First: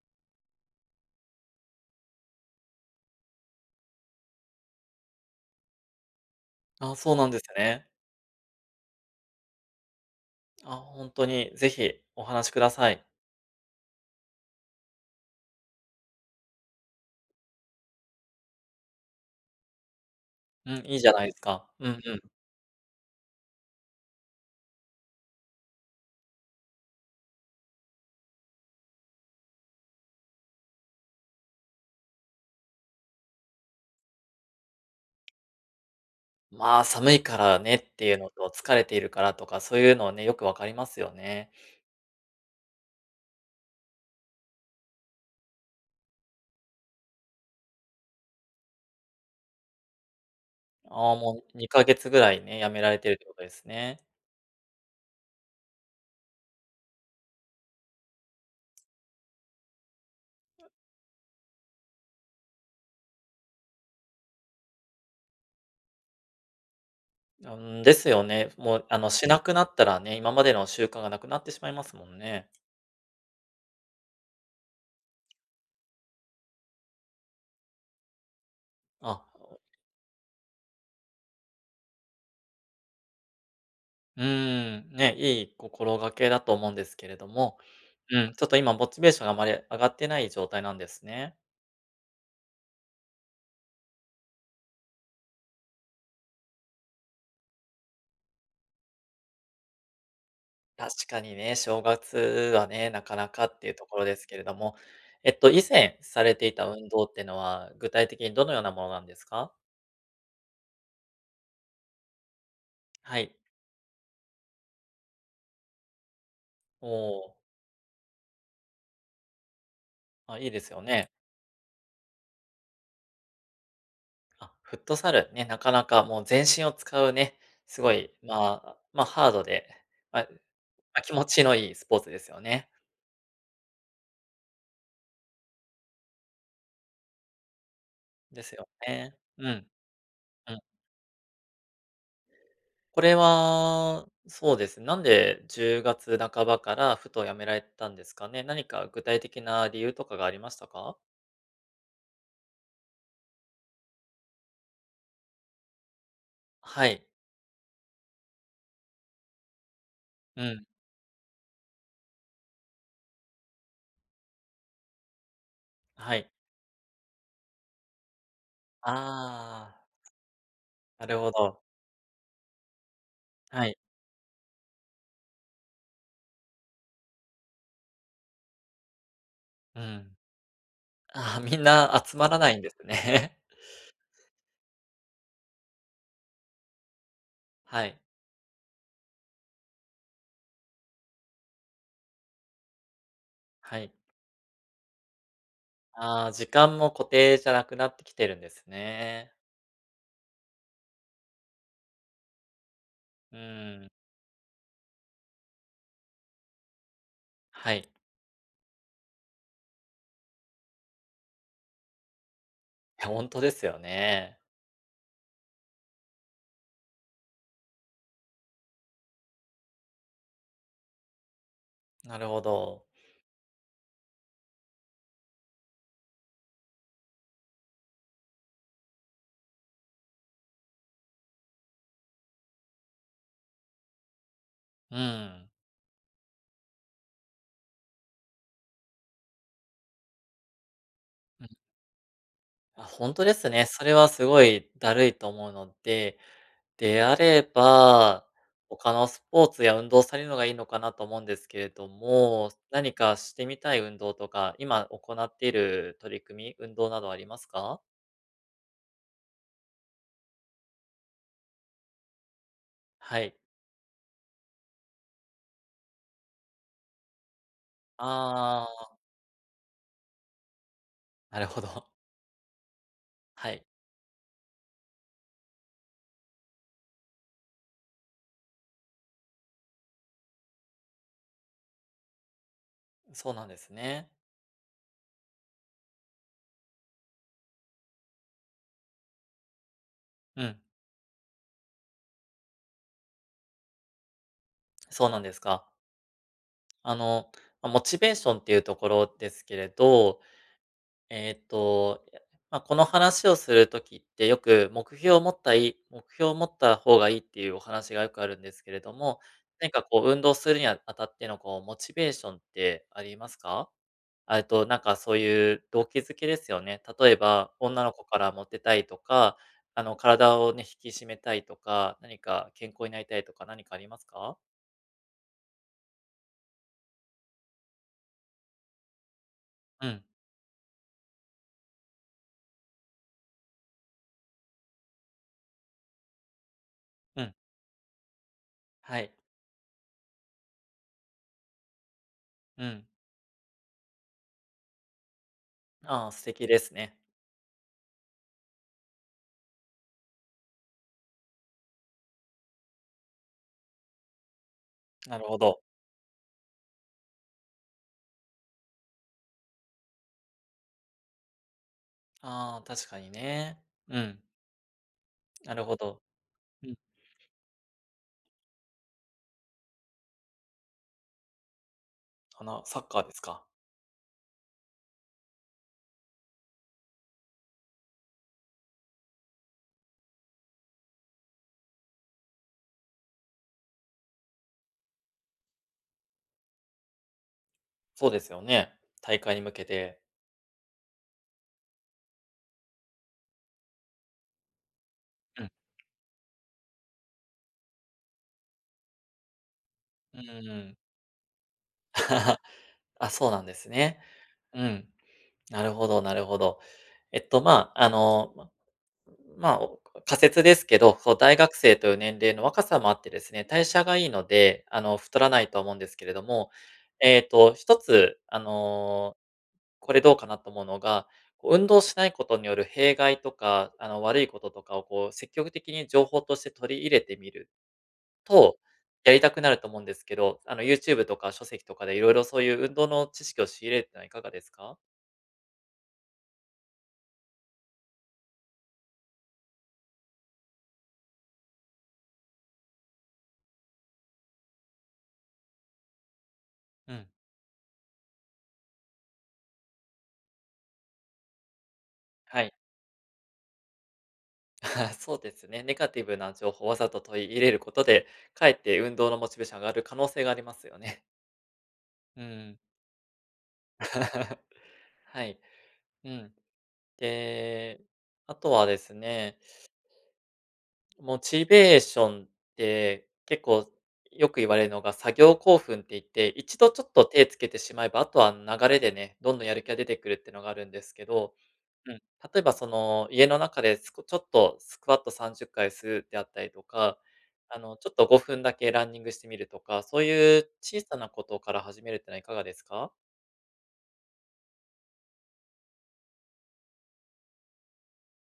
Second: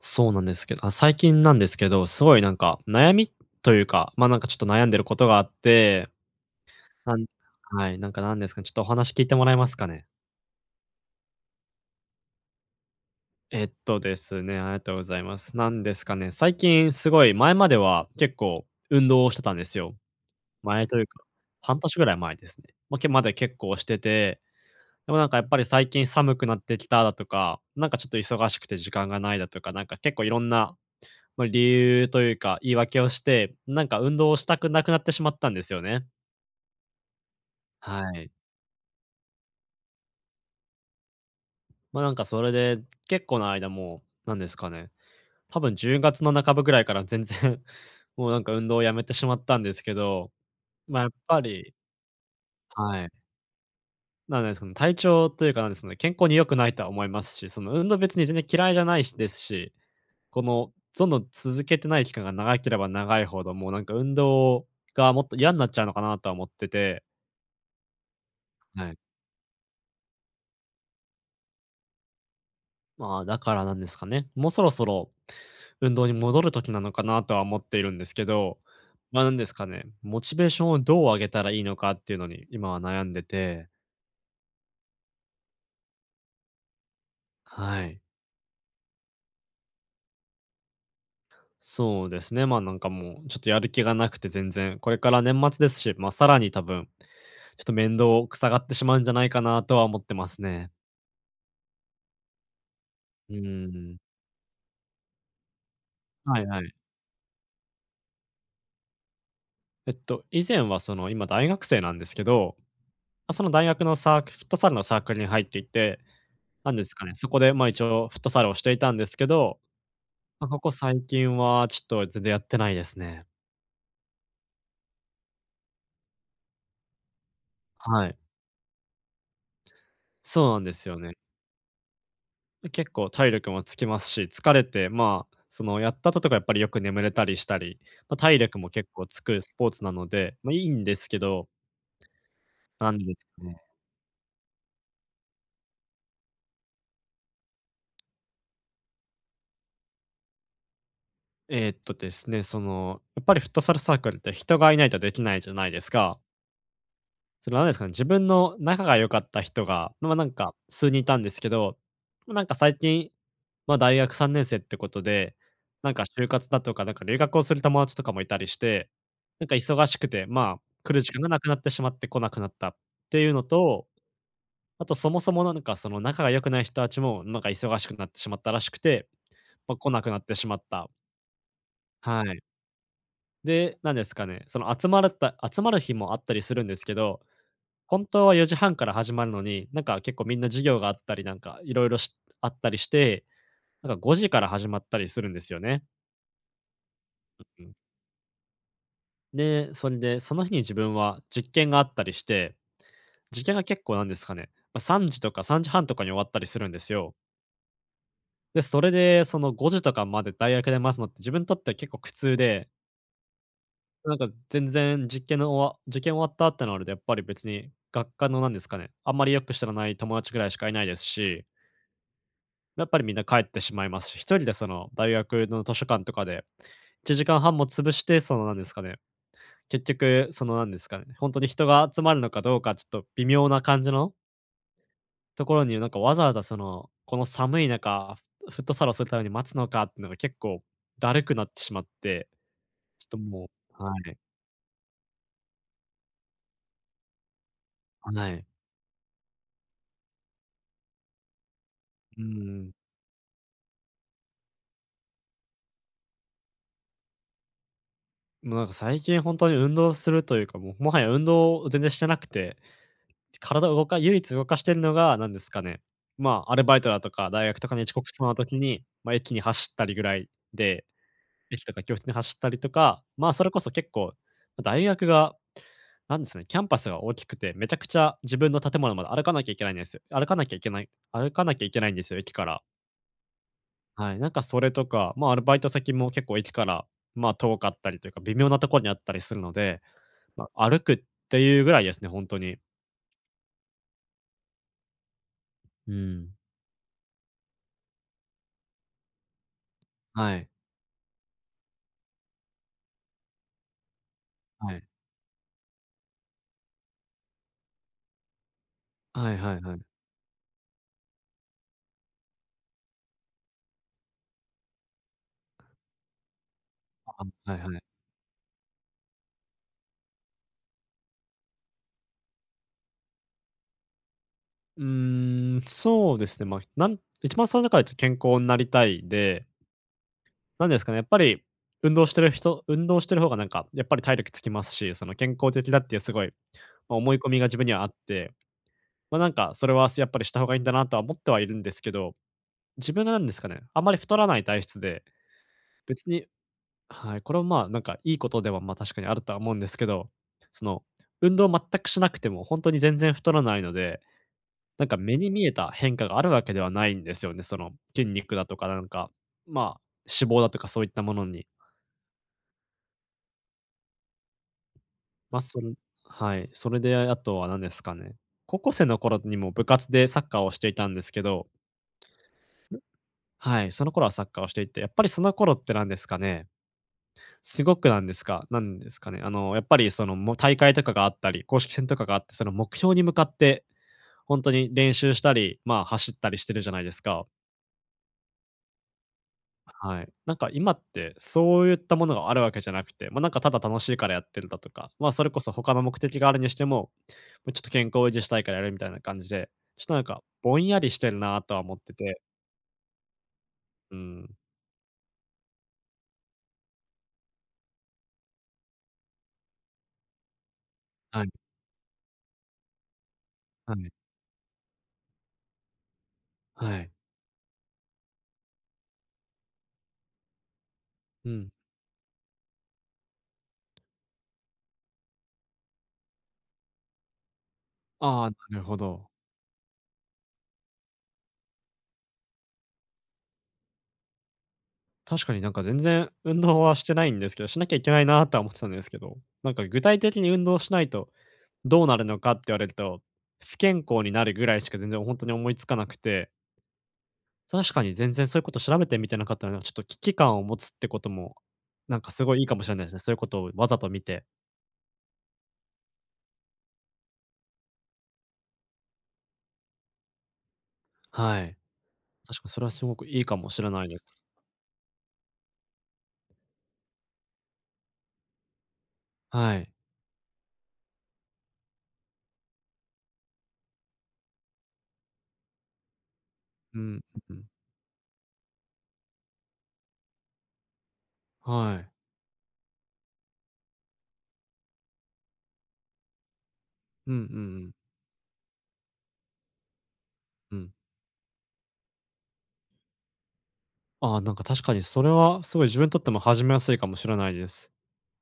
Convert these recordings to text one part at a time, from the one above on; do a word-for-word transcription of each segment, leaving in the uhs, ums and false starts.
そうなんですけど、あ、最近なんですけど、すごいなんか悩みというか、ま、なんかちょっと悩んでることがあって、あ、そなうんなんですね。はい、なんかなんですかね、ちょっとお話聞いてもらえますかね？あ、本当にぜひお話しください。えっとですね、ありがとうございます。なんですかね、最近すごい前までは結構運動をしてたんですよ。うん、前いといいうじゃか、ないですか。半う年んぐらういん。前ですね。まあ、けまで結構してて、でもなんかやっぱり最近寒くなってきただとか、なんかちょっと忙しくて時間がないだとか、なんか結構いろんな、まあ、理由というか、言い訳をして、なんか運動をしたくなくなってしまったんですよね。まあ、寒いからねっはていうのい。と、疲れているからとか、そういうのはね、よくわかりますよね。まあ、なんかそれで、結構な間もう、なんですかね、多分じゅうがつの半ばぐらいから全然 もうなんか運動をやめてしまったんですけど、まあ、やっああ、ぱもうりにかげつぐらいね、やめられはてい。るってことですね。なんでかね、体調というかなんですかね、健康に良くないとは思いますし、その運動別に全然嫌いじゃないしですし、この、どんどん続けてない期間が長ければ長いほど、もうなんか運動がもっと嫌んなっちゃうのかなとは思ってて、うん、ですよね。もう、はあい。の、しなくなったらね、今までの習慣がなくなってしまいますもんね。まあ、だからなんですかね。もうそろそろ運動に戻る時なのかなとは思っているんですけど、まあ、あ、なんですかね、モチベーションをどう上げたらいいのかっていうのに今は悩んでて、うーん、ね、いい心がけだと思うんですけれども、はい。うん、ちょっと今モチベーションがあまり上がってない状態なんですね。そうですね、まあ、なんかもうちょっとやる気がなくて全然、これから年末ですし、まあ、さらに多分、ちょっと面倒くさがってしまうんじゃないかなとは思ってますね。確かにね、正月はね、なかなうかっていうとーん。ころですけれども、えっと、以前されはいていはたい。運動っていうのは、具体的にどのようなものなんですか？えっと、以前はその今大学生なんですけど、はま、い。その大学のサークフットサルのサークルに入っていて、なんですかね、そおこー、で、まあ、一応フットサルをしていたんですけど、あ、まいあ、いこでこすよ最ね。近はちょっと全然やってないですね。あ、フットサル、ね、なかなかもう全身を使うね、すごはい、い。まあ、まあ、ハードで、まあそうなんですよま、気ね。持ちのいいスポーツですよね。結構体力もつきますし、疲れて、まあ、その、やった後とかやっぱりよく眠れたりしたり、まあ、体です力もよ結構ね。つくうスん、ポーツなので、まあ、うん。いいんですけど、なんこでれすかね。は、そうです。なんでじゅうがつなかばからふとやめられたんですかね？何か具体的な理由とかがありましたか？えーっとですね、その、やっぱりフットサルサークルって人がいないとできないじゃないですか。はい。その、なんですかね、自分の仲が良かった人が、ま、なんうかん。数人いたんですけど、ま、なんか最近、ま、大学さんねん生ってことで、なんかは就い。活だとか、なんか留学をする友達とかもいたりして、なんかああ、忙しくて、まあ、来るな時る間がほなくなっど。てしまって来なくなったっていうのはい。と、あとそもそもなんかその仲が良くない人たちも、なんか忙しくなってしまったらしくて、まあ、う来なくん。なってしまった。ああ、みんな集はまらい。ないんですね。で、なんですかね、その集まった集まる日もあったりするんですけど、はい。本当はよじはんから始まるのに、なんか結構みんな授業があったりなんかいろいろしあったりして、はない。んかごじから始まったりするんですよね。ああ、時間も固定じゃうなん。くなってきてるんですね。で、それで、その日に自分は実験があったりして、う実験が結ん。構なんですかね、まあ、さんじとかさんじはんとかに終わったりするんですよ。はい。で、それでそのごじとかまで大学で待つのって自分にとっては結構苦痛で、いや、本当ですよなんかね。全然実験の終わ受験終わったってなるとやっぱり別に学科のなんですかね、あんまりよく知らない友達ぐらいしかいないですし、なるほやど。っぱりみんな帰ってしまいますし、一人でその大学の図書館とかでいちじかんはんも潰して、そのなんですかね、結局そのなんですかね、本当に人が集まるのかどうかちょっと微妙な感じのところに、なんかわざわざその、この寒い中、フフットサルをするために待つのかっていうのが結構だるくなうっん。てしまって、あ、ちょっ本と当でもすね。うそはれはい、すごいだるいと思うので、であれば、はい。他のスポーツや運動をされるのがいいのかなと思うんですけれどうも、ん。何かしてみたい運動とか、今行っている取り組み、運動などありますか？もうなんか最近本当に運動するというか、もうもはや運動を全然してなくて、はい。体を動か唯一動かしてるのが何ですかね、まあ、アルバイトだとか大学とかに遅刻しそうな時あに、あ、まあ、駅に走ったりぐらいで、なるほ駅とかど。教室に走ったりとか、まあ、それはこい。そ結構、大学が、なんですね、キャンパスが大きくて、めちゃくちゃ自分の建物まで歩かなきゃいけないんですよ。歩かなきゃいけない歩かなきゃいけないんですよ、駅から。そうなんですね。はい、なんかそれとか、まあ、アルバイト先も結構駅から、まあ、遠かったりというか、微妙なところにあったりするので、うまん、あ、歩くっていうぐらいですね、本当に。そうなんですか。うん。あの、ま、モチベーションっていうところですけれどはい、えーっと、まあこの話をする時って、よくはい。目標を持ったい目標を持った方がいいっていうお話がよくあるんですけれども、はいはい何はい。かこう運動するにあたってのこうモチベーションってありますか？あ、えっと、なんかそういう動機づけですよね。例あ、えば、はいはい。女の子からモテたいとか、あの、体をね、引き締めたいとか、何か健康になりたいとか何かありますか？うーん、そうですね、まあ、なん一番最初から言うと健康になりたいで、うん、なんですかね、やっぱり運動してる人運動してる方がなんかやっぱり体力つきますし、その健康的だっていうすごい、まあ、思いう込ん、みが自分にはあって、はい、ま、なんかそれはやっぱりした方がいいんだなとは思ってはいるんですけど、うん。自分がなんですかね、あんまり太らない体質で、別ああ、に、素敵ですね。はい、これはまあ、なんかいいことでは、ま、確かにあるとは思うんですけど、その運動全くしなくても本当に全然太らないので、なんか目なるにほ見えど。た変化があるわけではないんですよね。その筋肉だとか、なんか、まあ、脂肪だとかそういったものに。ああ、確かにね。うん。まあ、なそるれほど。はい、うそん。れであとは何ですかね、高校生の頃にも部活でサッカーをしていたんですけど、あの、サッカーですか。はい、その頃はサッカーをしていて、やっぱりその頃って何ですかね、すごくなんですかなんですかね、あの、やっぱりその、も大会とかがあったり、公式戦とかがあって、その目標に向かって本当に練習したり、まあ、走ったりしてるじゃないですか。そうですよね。大会に向けて。はい。なんか今ってそういったものがあるわけじゃなくて、まあ、なんかただ楽しいからやってるだとか、ま、あそれこうん。そ他の目的があるにしても、ま、ちょっと健康を維持したいからやるみたいな感じで、ちょっとなんかうんうぼんやん。りしてるなとは思ってて、あ、そうなんですうね。ん。うん。なるほどなるほど。えっと、まあ、あの、ままあ、お仮説ですけど、こうはい、大学生という年齢の若さもあってですね、代は謝い、がいいので、あの、太らないとは思うんですけれども、はい。えっと、一つ、あの、これどうかなと思うのが、うん。こう運動しないことによる弊害とか、あの、悪いこととかをこう積極的に情報として取り入れてみる。ああ、なと、るほど。やりたくなると思うんですけど、あの、YouTube とか書籍とかでいろいろそういう運動の知識を仕入れるってのはいかがですか？確かになんか全然運動はしてないんですけど、しなきゃいけないなとは思ってたんですけど、なんか具体的に運動しないとどうなるのかって言われると、不健康になるぐらいしか全然本当に思いつかなくて、うん。確かに全然そういうこと調べてみてなかったので、ちょっと危機感を持つってことも、なんかすごいいはいかい。もしれないですね。そういうことをわざと見て、そうですね。ネガティブな情報をわざと取り入れることで、かえって運動のモチベーション上がる可能性がありますよね。はい。う確かにん。それはすごくいいかもしれないです。はい。うん。で、あとはですね、はい。モチベーションって結構よく言われるのが作業興奮って言って、一度うちょっん、と手うつん、けてしまえば、あとは流れでね、どんどんやる気が出てくるってのがあるんですけど、はい。うん、例えばその家の中ですこちょっとスクワットさんじゅっかいするであったりとか、うんうんうあん、の、ちょっとごふんだけランニングしてみるとか、そういううん。小さなことから始めるってのはいかがですか？ああ、なんか確かにそれはすごい自分にとっても始めやすいかもしれないです。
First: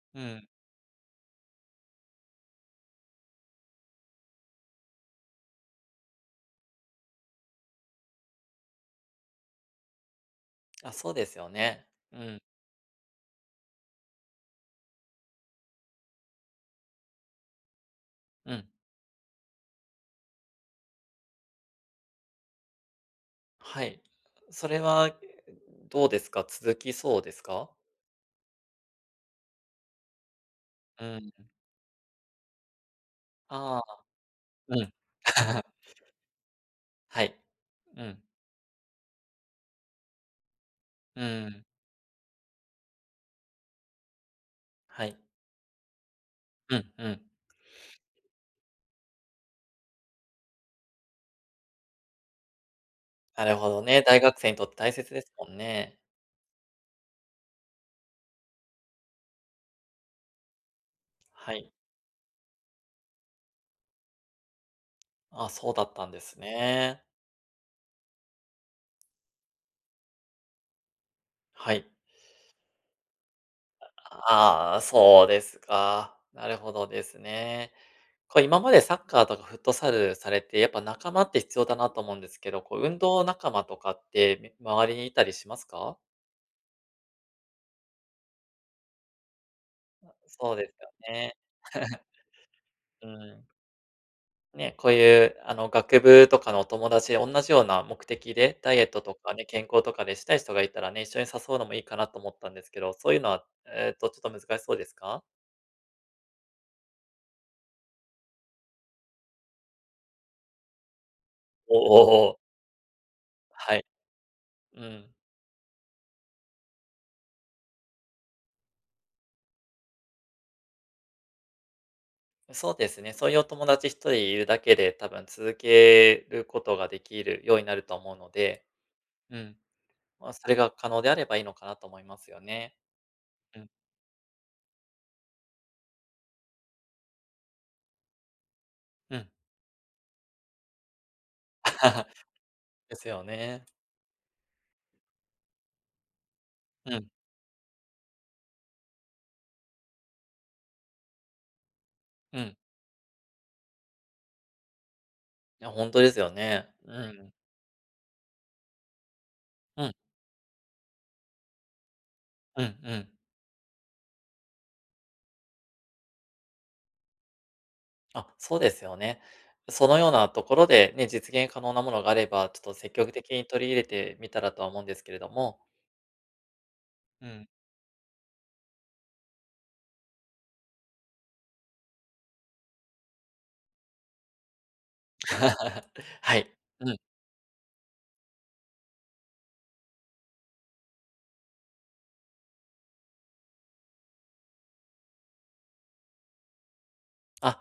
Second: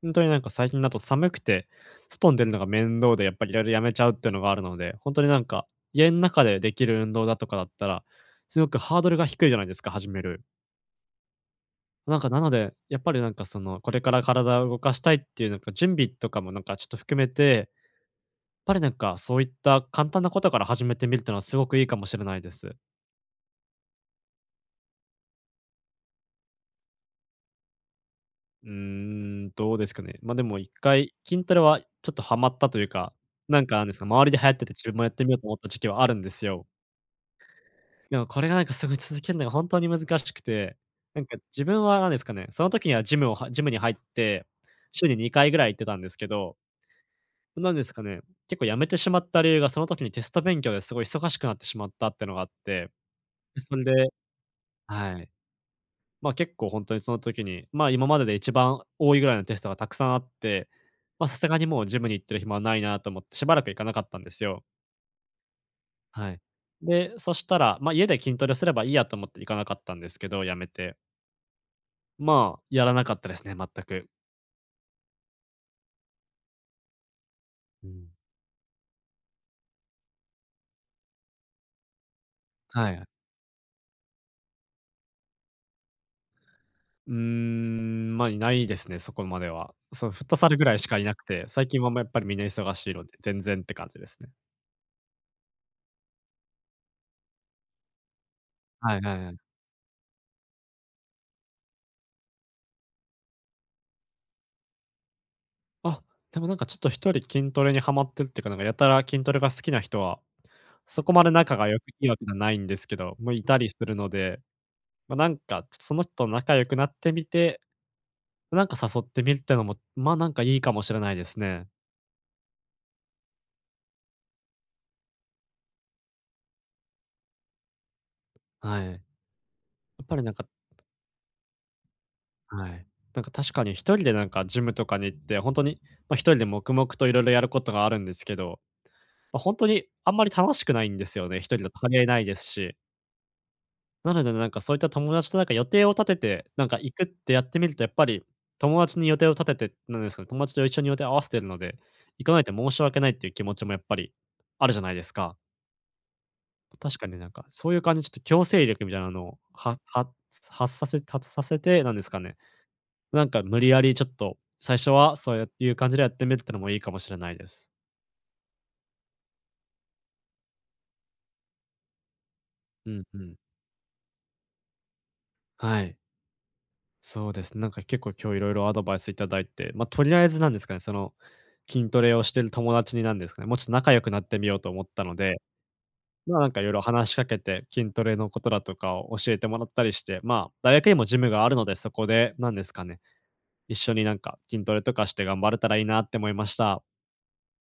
本う当になんかん。最近だと寒くて、外に出るのが面倒でやっぱりいろいろやめちゃうっていうのがあるので、本当になんか、家の中でできる運動だとかだったら、すごくハードルが低いじゃないですか、始める。あ、そうですよね。なうんかなん、ので、やっぱりなんかその、これから体を動かしたいっていうなんか準備とかもなんかちょっと含めて、うん。やっぱりなんかそういった簡単なことから始めてみるっていうのはすごくいいかもしれないです。はい。それはどうですか？続きそうですか？うーん、どうですかね。ま、でも一う回筋ん。トレはちょっとハマったというか、なんかああ、なんですか、周りで流行っててう自ん。分もやってみようと思った時 期はあるんですよ。はい。うでん。もこれがなんかすごい続けるのが本当に難しくて、なうんか自ん。分はなんですかね、その時にはジムをはジムに入って、は週にい。にかいぐらい行ってたんですけどうんうん。なんですかね、結構辞めてしまった理由が、その時にテスト勉強ですごい忙しくなってしまったってのがあって、なるで、ほそれどでね、大学生にとって大は切でい。すもんね。ま、結構ほんとにその時に、ま、今までで一番多いぐらいのテストがたくさんあって、ま、さすはがにい。もうジムに行ってる暇はないなと思って、しばらく行かなかったんですよ。あ、そうだったんではい。すね。で、そしたら、ま、家で筋トレすればいいやと思って行かなかったんですけど、辞めて。はい。まあ、やらなかったですね、全く。ああ、そうですか。なるほどですね。うん。こう今までサッカーとかフットサルされて、やっぱ仲間って必要だなと思うんですけど、こうは運い。動仲間とかって、み周りにいたりしますか？うーん、まあ、いないですね、そこまでは。そう、フットサそルうぐでらすいしよかいなくね。て、最近はもうやっぱりみんな忙しいのうで、全ん。然って感じですね。ね、こういう、あの、学部とかのお友達で同じような目的で、ダイエッはいトはといはかい。ね、健康とかでしたい人がいたらね、一緒に誘うのもいいかなと思ったんですけど、そういうのは、えっと、ちょっと難しそうですか？あ、でもなんかちょっと一人筋トレにハマってるっていうか、なんかやたら筋トレが好きな人は、そこまで仲がお良くいおいわおけじゃお。ないんですけど、もういたりはすい。るので、うまん。あ、なんかちょっとその人と仲良くなってみて、なんか誘ってみるってのも、ま、あなんかいいかもしれないですね。そうですね、そういうお友達一人いるだけで、多分続けることができるようになると思うので、はい。うん、やっぱりまなあ、んかそれが可能であればいいのかなと思いますよはね。い。なんか確うかん、に一人でなんかジムとかに行って、本当に、まあ、一人で黙々と色々やることがあるんですけど、うん。まあ、ほんにあんまり楽しくないんですよね、一人だと張り合え ないですし。ですよね。なのでなんかそういった友達となんか予定を立てて、なんか行うくっん、てやってみるとやっぱり、友達に予定を立ててなんですかね、友達と一緒に予定を合わせてるので、行かなういとん。申し訳ないっていう気持ちもやっぱりあるじゃないですか。いや、本当ですよね。確うかになんん、か、そういう感じちょっと強制力みたいなのをはうん、は発させ発させてなんですかねうんうん。なんか無理やりちょっと、最初はそういう感じでやってみるってのもいいかもしれないです。あ、そうですよね。そのようなところでね、実現可能なものがあれば、ちょっとう積ん極う的ん。に取り入れてみたらとは思うんですけれども。はい。うそうでん。すね。なんか結構今日いろいろアドバイスいただいて、ま、あとりあえずなんですかね、その、筋トレをしてる友達になんですかね、もうちょっと仲良くなってみようと思ったので、はまあ、ない。んかいろいろうん。話しかけて、筋トレのことだとかを教えてもらったりして、まあ、大学にもジムがあるので、そこでなんですかね、一緒になんか筋トレとかして頑張れたらいいなって思いました。あ、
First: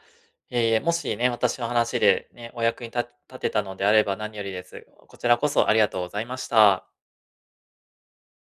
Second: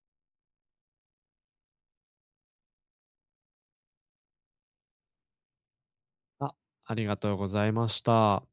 いえいえ、もしね、私の話でね、お役にた立てたのであれば何よりです。こちらこそありがとうございましあ、た。ありがとうございました。